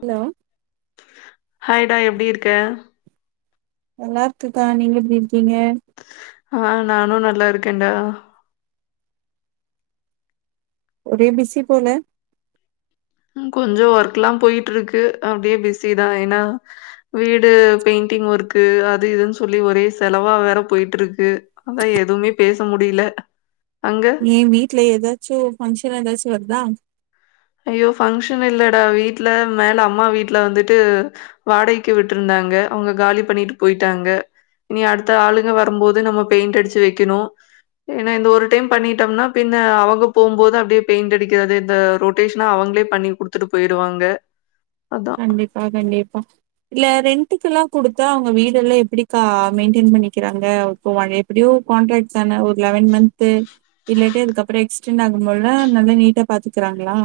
Hello ஹாய்டா எப்டி இருக்க நல்லா இருக்க கா நீங்க எப்டி இருக்கீங்க ஆஹ் நானு நல்லா இருக்கேன்டா ஒரே பிசி போல கொஞ்சோ ஒர்க்ல்லா போயிட்டு இருக்கு அப்டியே பிஸி தா ஏன்னா வீடு பெயிண்டிங் ஒர்க்கு அது இதுன்னு சொல்லி ஒரே செலவா வேற போயிட்டு இருக்கு அதா எதுமே பேச முடில ஏ வீட்ல எதாச்சு ஃபங்க்ஷன் எதாச்சு வருதா ஐயோ ஃபங்க்ஷன் இல்லடா வீட்ல மேல அம்மா வீட்ல வந்துட்டு வாடகைக்கு விட்டிருந்தா ங்க அவுங்க காலி பண்ணிட்டு போயிட்டாங்க இனி அடுத்த ஆளுங்க வருபோது நம்ம பெயிண்ட் அடிச்சு வெக்கணு ஏன்னா இந்த ஒரு டைம் பண்ணிட்டம்னா பின்ன அவங்க போம்போது அப்டே பெயிண்ட் அடிக்கறது இந்த ரொட் கொட்டேஷஸ்னா அவங்களே பண்ணி குடுத்துட்டு போயிருவாங்க அதா கண்டிப்பா கண்டிப்பா இல்ல ரெண்டுக்கெல்லா குடுத்தா அவங்க வீடெல்லா எப்டிகா மெயின்டென் பண்ணிக்கிறாங்க எப்டியோ கான்ட்ராக்ட் தான ஒரு ஒன் மன்து இல்லாட்டி அதுக்கப்பறோ எக்ஸ்டென்ட் ஆகும்போதுல நல்லா நீட்டா பாத்துக்கறாங்களா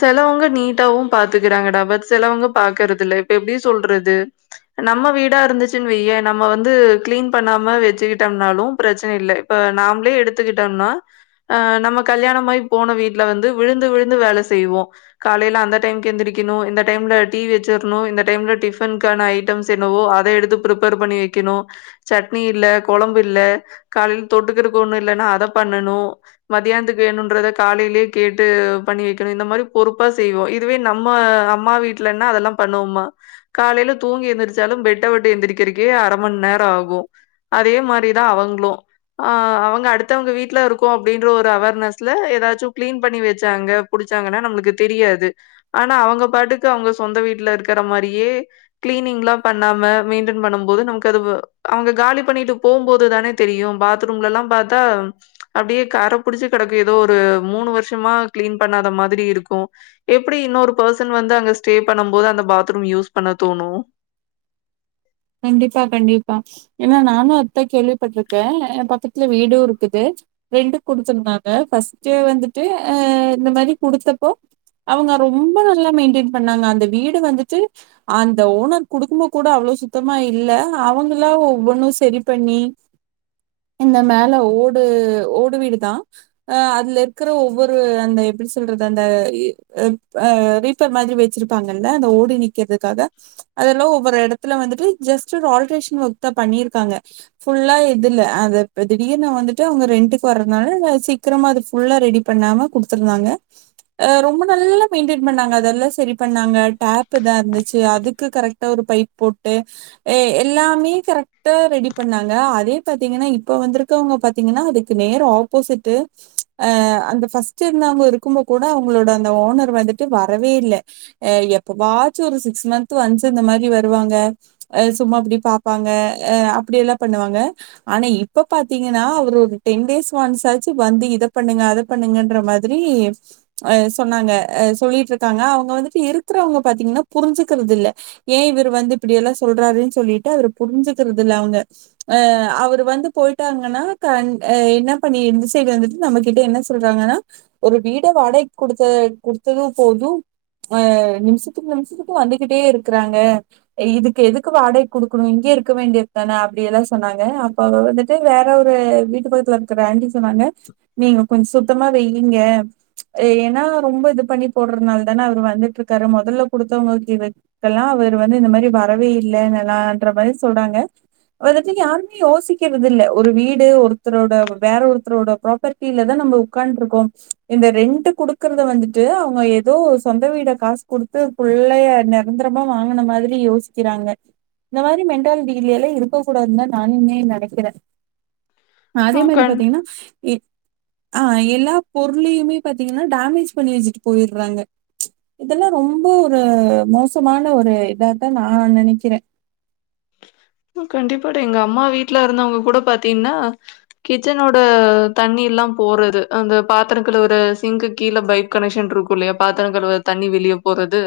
செலவங்க நீட்டாவு பாத்துக்கிறாங்கடா பட் செலவங்க பாக்குறது இல்ல இப்ப எப்டி சொல்றது நம்ம வீடா இருந்துச்சுன்னு வய்ய நம்ம வந்து க்ளீன் பண்ணாம வச்சுக்கிட்டம்னாலு பிரச்சனை இல்ல இப்ப இப்ப நாமளே எடுத்துக்கிட்டம்னா நம்ம கல்யாணம்மாயி போன வீட்ல வந்து விழுந்து விழுந்து வேல செய்வோ காலைல அந்த டைம்க்கு எந்திரிக்கணு இந்த டைம்ல டீ வச்சிறனு இந்த டைம்ல டிபன்கான ஐட்ட ம்ஸ் என்னவோ அத எடுத்து பிரிப்பேர் பண்ணி வெக்கணு சட்னி இல்ல கொழம்பு இல்ல காலைல தொட் றதுக்கு ஒன்னு இல்லன்னா அத பண்ணணு மதியானத்துக்கு வேணுன்றத காலைலே கேட்டு பண்ணி வெக் இந்த மாறி பொறுப்பா செய்வோ இதுவே நம்ம அம்மா வீட்டலனா அதெல்லா பண்ணுவோமா காலைல தூங் எந்திரிச்சாலு பெட்ட விட்டு எந்திரிக்கறக்கே அர மண் நேரோ ஆகு அதே மாறிதா அவங்களு ஆஹ் அவங்க அடுத்தவங்க வீட்ல இருக்கோ அப்டின்ற ஒரு அவேர்னஸ்ல எதாச்சு கிளீன் பண்ணி வெச்சாங்க புடிச்சாங்கன்னா நம்மளுக்கு தெரியாது ஆனா அவங்க பாட்டுக்கு அவங்க சொந்த வீட்டுல இருக்கிற மாறியே க்ளி கிளீனிங் எல்லாம் பண்ணாம மெயின்டெய்ன் பண்ணும் போது நம அது அவங்க காலி பண்ணிட்டு போகும்போது தானே தெரியும் பாத்ரூம்ல்லாம் பாத்தா அப்படியே கரை புடிச்சு கிடக்கு ஏதோ ஒரு மூணு வருஷமா கிளீன் பண்ணாத மாதிரி இருக்கும் எப்படி இன்னொரு பர்சன் வந்து அங்க ஸ்டே பண்ணும் போது அந்த பாத்ரூம் யூஸ் பண்ண தோணு ம் கண்டிப்பா கண்டிப்பா ஏன்னா நானும் அத்தா கேள்விப்பட்டிருக்கேன் என் பக்கத்துல வீடும் இருக்குது ரெண்ட்டுக்கு குடுத்துருந்தாங்க ஃபர்ஸ்டே வந்துட்டு இந்த மாதிரி குடுத்தப்போ அவங்க ரொம்ப நல்லா மெயின்டென் பண்ணாங்க அந்த வீடு வந்துட்டு அந்த ஓனர் குடுக்கும்போ கூட அவ்வளவு சுத் தமா இல்ல அவங்களா ஒவ்வொன்னும் சரி பண்ணி இந்த மேல ஓடு ஓடு வீடுதான் அஹ் அதுல இருக்கிற ஒவ்வொரு அந்த எப்படி சொல்றது அந்த ரீபர் மாதிரி வச்சிருப்பாங்க அந்த ஓடு நிக்கறதுக்காக அதெல்லாம் ஒவ்வொரு இடத்துல வந்து ஜஸ்ட் ஆல்டரேஷன் ஒர்க் தான் பண்ணிருக்காங்க புல்லா இதுல அத திடீர்னு வந்துட்டு அவங்க ரெண்ட்டுக்கு வரதுனால சீக்கிரமா அது ஃபுல்லா ரெடி பண்ணாம குடுத்துருந்தாங்க அ ரொம்ப நல்லா மெயின்டெயின் பண்ணாங்க அதெல்லாம் சரி பண்ணாங்க டேப் இதான் இருந்துச்சு அதுக்கு கரெக்டா ஒரு பைப் போட் டு எல்லாமே கரெக்டா ரெடி பண்ணாங்க அதே பாத்தீங்கன்னா இப்ப வந்திருக்கவங்க பாத்தீ ங்கன்னா அதுக்கு நேர் ஆப்போசிட்டு அந்த பஸ்ட் இருந்தவங்க இருக்கும் போ கூட அவங்களோட அந்த ஓனர் வந்துட்டு வரவே இல்ல எப்ப வாச்சும் ஒரு சிக்ஸ் மந்த் ஒன்ஸ் இந்த மாரி வருவாங்க அ சும்மா அப்படி பாப்பாங்க அ அப்படி எல்லாம் பண்ணுவாங்க ஆனா இப்ப பாத்தீங்கன்னா அவரு ஒரு டென் டேஸ் ஒன்ஸ் ஆச்சு வந்து இத பண்ணுங்க அத பண்ணுங்கன்ற மாதிரி அஹ் சொன்னாங்க சொல்லிட்டு இருக்காங்க அவங்க வந்துட்டு இருக்கிறவங்க பாத்தீங்கன்னா புரிஞ்சுக்கிறது இல்ல ஏன் இவர் வந்து இப்படியெல்லாம் சொல்றாருன்னு சொல்லிட்டு அவர் புரிஞ்சுக்கறது இல்ல அவங்க அ அவர் வந்து போயிட்டாங்கன்னா என்ன பண்ணி இருந்து சைடு வந்துட்டு நம்மகிட்ட என்ன சொல்றாங்கன்னா ஒரு வீட வாடகை கொடுத்த குடுத்ததும் போதும் அ நிமிஷத்துக்கு நிமிஷத்துக்கு வந்துகிட்டே இருக்கிறாங்க இதுக்கு எதுக்கு வாடகை குடுக்கணும் இங்கே இருக்க வேண்டியது தானே அப்படிய எல்லாம் சொன்னாங்க அப்ப வந்துட்டு வேற ஒரு வீட்டு பக்கத்துத்தில் இருக்க ஆண்டி சொன்னாங்க நீங்க கொஞ்சம் சுத்தமா வையுங்க ஏன்னா ரொம்ப இது பண்ணி போடுறதுனால தானே அவர் வந்துட்டு இருக்காரு முதல்ல குடுத்தவங்க இதுக்கெல்லாம் அவர் வந்து இந்த மாதிரி வரவே இல்லை நல்லான்ற மாதிரி சொல்றாங்க அத பத்தி யாருமே யோசிக்கிறது இல்ல ஒரு வீடு ஒருத்தரோட வேற ஒருத்தரோட ப்ராப்பர்டில தான உக்காண்டு இருக்கோம் இந்த ரெண்ட்டுக் குடுக்கறத வந்துட்டு அவங்க ஏதோ சொந்த வீட காசு குடுத்து து புள்ளைய நிரந்தரமா வாங்கின மாதிரி யோசிச் இருக்கிறாங்க இந்த மாதிரி மென்டாலிட்டியில இருக்க கூடாதுந்தா நானுமே நினைக்கிறே ஆ அதே மாதிரி கண் பாத்தீங்கன்னா ஆஹ் எல்லா பொருளயுமே பாத்தீங்கன்னா டேமேஜ் பண்ணி வச்சுட்டு போயிறாங்க இதெல்லாம் ரொம்ப ஒரு மோசமான ஒரு இதான் நா னா நினைக்கிறே கண்டிப்பா எங்க அம்மா வீட்டுல இருந்தவங்க கூட பாத்தீங்கன்னா கிச்சனோட தண்ணி எல்லாம் போறது அந்த பாத்திர ஒரு சிங்க் கீழே பைப் கனெக்ஷன் இருக்கும் இல்லைய பாத்திரம் கழுவுர தண்ணி வெளிய போறது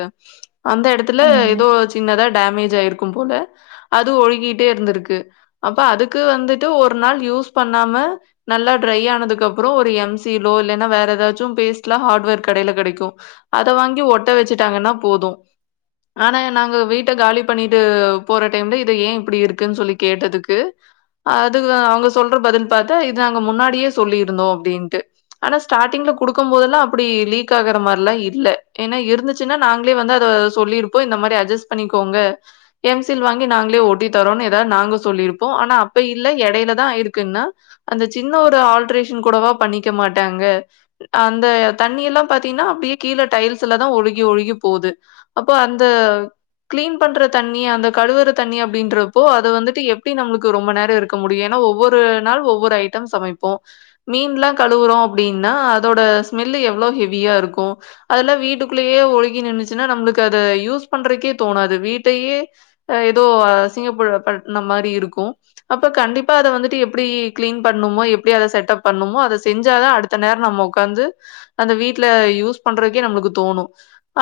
அந்த இடத்துல ஆமா. ஏதோ சின்னதா டேமேஜ் ஆயிருக்கும் போல அது ஒழுகிட்டே இருந்திருக்கு அப்ப அதுக்கு வந்துட்டு ஒரு நாள் யூஸ் பண்ணாம நல்லா டிரையா ஆனதுக்கு அப்புறம் ஒரு எம் சில் வேற ஏதாச்சும் பேஸ்டல ஹார்ட்வேர் கடையில் கிடைக்கும் அதை வாங்கி ஒட்ட வச்சிட்டாங்கன்னா போதும் ஆனா நாங்க வீட்டை காலி பண்ணிட்டு போற டைம்ல ஏன் இப்படி இருக்குன்னு சொல்லி கேட்டதுக்கு அது அவங்க சொல்ற பதில் பார்த்தா இது நாங்க முன்னாடியே சொல்லியிருந்தோம் அப்படின்ட்டு ஆனா ஸ்டார்டிங்ல குடுக்கும்போதெல்லாம் அப்படி லீக் ஆகுற மாதிரில்லாம் இல்ல ஏன்னா இருந்துச்சுன்னா நாங்களே வந்து அத சொல்லிருப்போம் இந்த மாதிரி அட்ஜஸ் பண்ணிக்கோங்க எம்சில் வாங்கி நாங்க ஓட்டி தரோ ஏதாவது நாங்க சொல்லியிருப்போம் ஆனா அப்ப இல்ல எடையில தான் இருக்குன்னா அந்த சின்ன ஒரு ஆல்ரேஷன் கூடவா பண்ணிக்க மாட்டாங்க அந்த தண்ணி எல்லாம் பாத்தீங்கன்னா அப்படியே கீழே டைல்ஸ்ஸல்லா தான் ஒழுகி ஒழுகி போகுது அப்ப அந்த கிளீன் பண்ற தண்ணி அந்த கழுவுர தண்ணி அப்படின்றப்போ அது வந்துட்டு எப்படி நம்மளுக்கு ரொம்ப நேரம் இருக்க முடியு ஒவ்வொரு நாள் ஒவ்வொரு ஐட்டம் சமைப் ப்போ மீன்ல்லா கழுவுறோ அப்டின்னா அதோட ஸ்மெல் எவ்ளோ ஹெவியா இருக்கு அதெல்லா வீட்டுக்குள்ளேயே ஒழுகி நின்னுச்சுன்னா நம்மளுக்கு அது யூஸ் பண்றக்கே தோணாது வீட்டையே தோ அசிங்க பன்னமாரி இருக்கு அப்ப கண்டிப்பா அத வந்துட்டு எப்டி கிளீன் பண்ணுமோ எப்டி அத செட்டப் பண்ணுமோ அதை செஞ்சாத அடுத்த நேர நம்ம ஒக்காந்து அந்த வீட்ல யூஸ் பண்றதுக்கே நம்ம மக்கு தோணு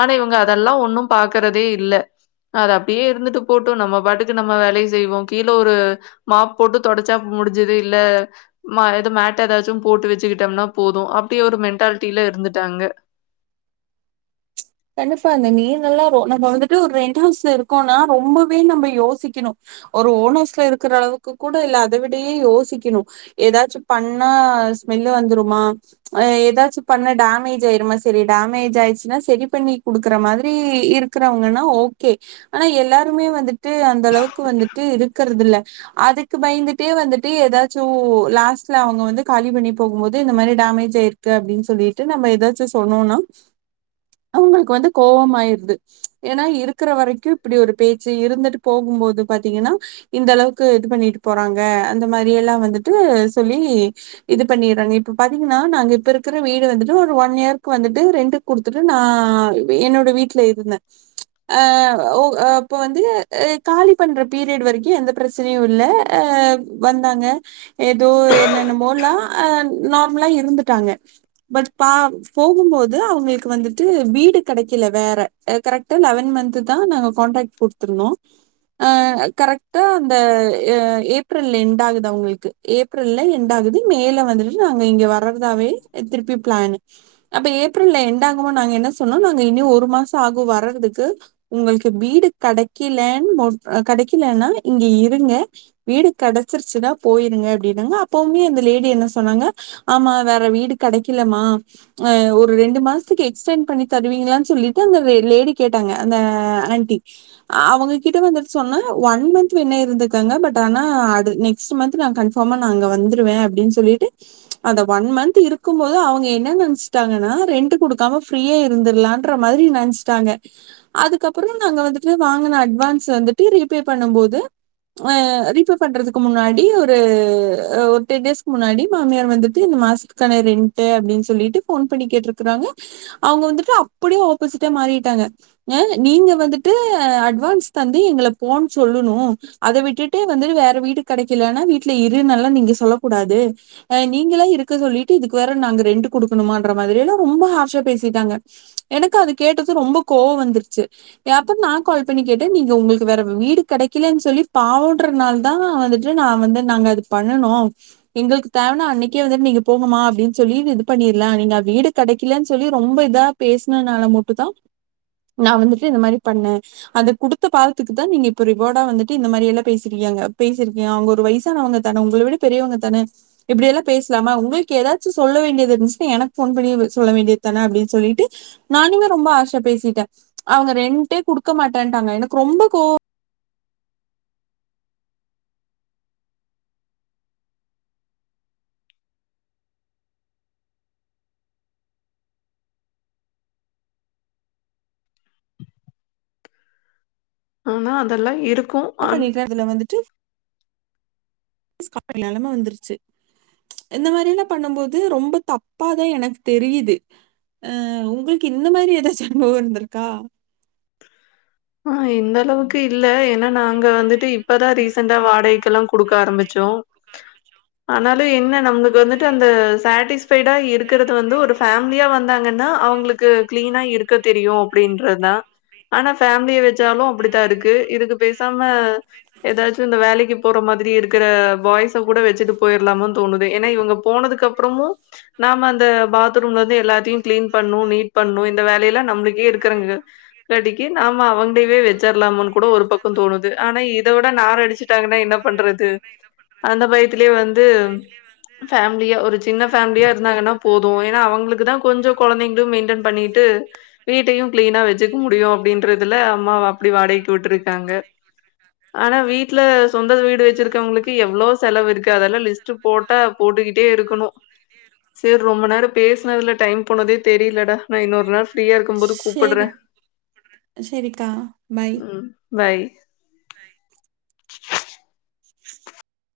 ஆனா இவங்க அதெல்லா ஒன்னு பாக்கறதே இல்ல அது அப்டியே இருந்துட்டு போட் நம்ம பாட்டுக்கு நம்ம வேலய செய்வோ கீழ ஒரு மாப் போட்டு தொடச்சா முடிஞ்சது இல்ல ஏது மேட் ஏதாச்சு போட்டு வச்சுக்கிட்டம்னா போது அப்டி ஒரு மென்டாலிட்டில இருந்துட்டாங்க கண்டிப்பா இந்தநீர் நல்லா நம்ம வந்துட்டு ஒரு ரெண்ட் ஹவுஸ் இருக்கோனா ரொம்பவே நம்ப யோசிக்கணு ஒரு ஓனோஸ்ல இருக்கிற அளவுக்கு கூட இல்ல அத விடயே யோசிக்கணு ஏதாச்சு பண்ணா ஸ்மெல்லு வந்துருமா அ ஏதாச்சு பண்ண டேமேஜ் ஆயிரும்மா சரி டேமேஜ் ஆயிச்சுன்னா சரி பண்ணி கொடுக்குற மாதிரி இருக்கிறவங்கன்னா ஓகே ஆனா எல்லாருமே வந்துட்டு அந்த அளவுக்கு வந் வந்துட்டு இருக்கிறது இல்ல அதுக்கு பயந்துட்டே வந்துட்டு ஏதாச்சு லாஸ்ட்ல அவங்க வந்து கலி பண்ணி போகும்போது இந்த மாரி டேமேஜ் ஆயிருக்கு அப்டின் சொல்லிட்டு நம்ம ஏதாச்சு சொன்னோனா அவங்களுக்கு வந்து கோவமாயிருது ஏன்னா இருக்கிற வரைக்கு இப்டி ஒரு பேச்சு இருந்துட்டு போகும்போது பாத்தீங்கன்னா இந்த அளவுக்கு இது பண்ணிட்டு போறாங்க அந்த மாரி எல்லா வந்துட்டு சொல்லி இது பண்ணிறாங்க இப்ப பாத்தீங்கன்னா நாங்க இப்ப இருக்கிற வீடு வந்துட்டு ஒரு ஒன் இயர்க்கு வந்துட்டு ரெண்டுகு குடுத்துட்டு நா ஆ என்னோட வீட்ல இருந்த அ ஒ இப்ப வந்து காலி பண்ற பீரியட் வரைக்கு எந்த பிரச்சனையு இல்ல வந்தாங்க ஏதோ என்னன்னமோலா நார்மலா இருந்துட்டாங்க பட் பா போகும்போது அவங்களுக்கு வந்துட்டு வீடு கெடைக்கல வேற கரெக்டா லெவன் மந்த் தா நாங்க கண்ட்ராக்ட் குடுத்துருந்தோ அ கரெக்டா அந்த ஏப்ரல் எண்ட் ஆகுது அவங்களுக்கு ஏப்ரல் எண்ட் ஆகு மேல வந்துட்டு நாங்க இங்க வறர்தாவே திருப்பி பிளானு அப்ப ஏப்ரல் என்ட் ஆகமோ நாங்க என்ன சொ சொன்னோ நாங்க இன்னி ஒரு மாச ஆகு வர்றதுக்கு உங்களுக்கு வீடு கடைக்கலன் கட கடைக்கலன்னா இங்க இருங்க வீடு கடச்சிருச்சுனா போயிருங்க அப்படினாங்க அப்பவுமே அந்த லேடி என் ன சொன்னாங்க ஆமா வேற வீடு கெடக்கலமா ஒரு ரெண்டு மாசத்துக்கு எக்ஸ்டென் பண்ணி தருவீங்களானு சொல்லிட்டு அந்த லேடி கேட்டாங்க அந்த ஆண்டி அவங்ககிட்ட வந்துட்டு சொன்ன ஒன் மந்த் வேன்னா இருந்தக்கங்க பட் ஆனா நெக்ஸ்ட் மந்த் நா கன்ஃபாமா அங்க வந்துடுவ அப்படினு சொல்லி ட்டு அந்த ஒன் மந்த் இருக்கும் போது அவங்க என்ன நெனச்சிட்டாங்கன்னா ரெண்ட் கொடுக்காம ஃபிரீயா இரு ருந்துறுலான்ற மாரி நெனச்சிட்டாங்க அதுக்கப்புற நாங்க வந்துட்டு வாங்கின அட்வான்ஸ வந்துட்டு ரீ பே பண்ணும் போது ரீபே பண்றதுக்கு முன்னாடி ஒரு ஒரு டென் டேஸ்க்கு முன்னாடி மாமியார் வந்துட்டு மாசத்துக்கான ரென்ட் அப்டின்னு சொல்லிட்டு போன் பண்ணி கேட்ருக்கறாங்க அவங்க வந்துட் டு அப்படியே ஆப்போசிட்டா மாறிட்டாங்க நீங்க வந்துட்டு அட்வான்ஸ் தந்து எங்கள போன் சொல்லுணு அத விட்டுட்டு வந்து வேற வீடு கெடக்கலன்னா வீட்டுல இருன்னல்லா நீங்க சொல்லக் கூடாது நீங்கலா இருக்க சொல்லிட்டு இதுக்கு வேற நாங்க ரெண்ட் குடுக்கணுமான்ற மாரி எல்லா ரொம்ப ஹார்ஷா பேசிட்டாங்க எனக்கு அது கேட்டது ரொம்ப கோவ வந்துருச்சு ஏப்ப நான் கால் பண்ணி கேட்டே நீங்க உங்களுக்கு வேற வீ வீடு கிடைக்கலன் சொல்லி பாவன்றனால தா வந்துட்டு நா வந்து நாங்க அது பண்ணுணோ எங்களுக்கு தேவனா அன்னைக்கே வந்துட்டு நீங்க போங்கமா அப்படின் சொல்லி இது பண்ணிரலா நீங்க வீடு கெடைக்கலன்னு சொல்லி ரொம்ப இதா பேசினனால மொட்டு தா நா வந்துட்டு இந்த மாரி பண்ண அத குடுத்த பாவத்துக்கு தா நீங்க இப்போ ரிவாடா வந்துட்டு இந்த மாரி எல்லா பேசுறீய பேசிருக்கீங்க அவங்க ஒரு வயசானவங்க தான உங்கள விட பெரியவங்க தான இப்டியெல்லா பேசலாம உங்களுக்கு ஏதாச்சு சொல்ல வேண்டியது இருன்சுனா எனக்கு போன் பண்ணி சொல்ல வேண்டியது தான அப்டின்னு சொல்லிட்டு நானுமே ரொம்ப ஆர்ஷா பேசிட்ட அவங்க ரெண்டே குடுக்க மாட்டேன்ட்டாங்க எனக்கு ரொம்ப கோவ [inaudible] ஆனா அதெல்லா இருக் பண்ணிட்டே அதுல வந்துட்டு [inaudible] நெலம வந்துருச்சு இந்த மாரில்லா பண்ணம்போது ரொம்ப தப்பாதா எனக்கு தெரியிது அ உங்குள்க்கு இந்த மாரி எதாச்சு அனுபவோ இருந்திருக்கா [inaudible] ஆக இந்தளவுக்கு இல்ல ஏனா நாங்க வந்துட்டு இப்பதா ரீசெண்ட்டா வாடகைக்கெல்லா குடுக்க ஆரம்பி ச்சோ ஆனாலு என்ன நம்ளு க்கு வந்துட்டு அந்த சாட்டிஸ்ஃபைடா இருக்கறது வந்து ஒரு ஃபேம்லியா வந்தாங்கன்னா அவுங்குளுக்கு கிளீனா இருக்க தெரியு அப்பிடின்றதுதா ஆனா ஃபேமிலிய வெச்சாலு அப்டித்தாருக்கு இதுக்கு பேசாம எதாச்சு இந்த வேலைக்கி போற மாதிரி இருக் க பாய்ஸ கூட வெச்சுட்டு போயிர்லாமான் தோணுதே ஏனா இவுங்க போனதுக்கு அப்புறமு நாம அந்த பா த்ரூம்லந்து எல்லாத்தியு கிளீன் பண்ணு நீட் பண்ணு இந்த வேலை எல்லா நம்ளுக்கே இருக்கறங்க காட் ஆமா அவுங்களைவே வெச்சிர்லாமான் கூட ஒரு பக்கோ தோணுது ஆனா இத விட நாரடிச்சுட்டாங்கன்னா என்னா பண்றது அந்த பயத்திலியே வந்து ஃபேமிலியா ஒரு சின்ன ஃபேமிலியா இருந்தாங்கன்னா போது எ னா அவுங்குளுக்கு தா கொஞ்சோ கொழந்தைங்ளு மெயின்டென் பண்ணிட்டு வீட்டையு கிளீனா வெச்சிக்க முடியு அப்டின்றதுல அம்மாவ் அப்டி வாடகைக் விட்ருக்காங்க ஆனா வீட்ல சொந்த வீடு வெச்சிருக்கவங்களுக்கு எவ்ளோ செலவு இருக்கு அதெல்லா லிஸ்ட்டு போட்டா போ ட்டுக்கிட்டே இருக்கணு சேர் ரொம்ப நேரோ பேச னதுல டைம் போனதே தெரிலடா நா இன்னொரு நாள் ஃப்ரீயா இருக்கும் போது கூப்புட்றே சேரி. சரிக்கா பாய் பாய். பய் [inaudible] [inaudible]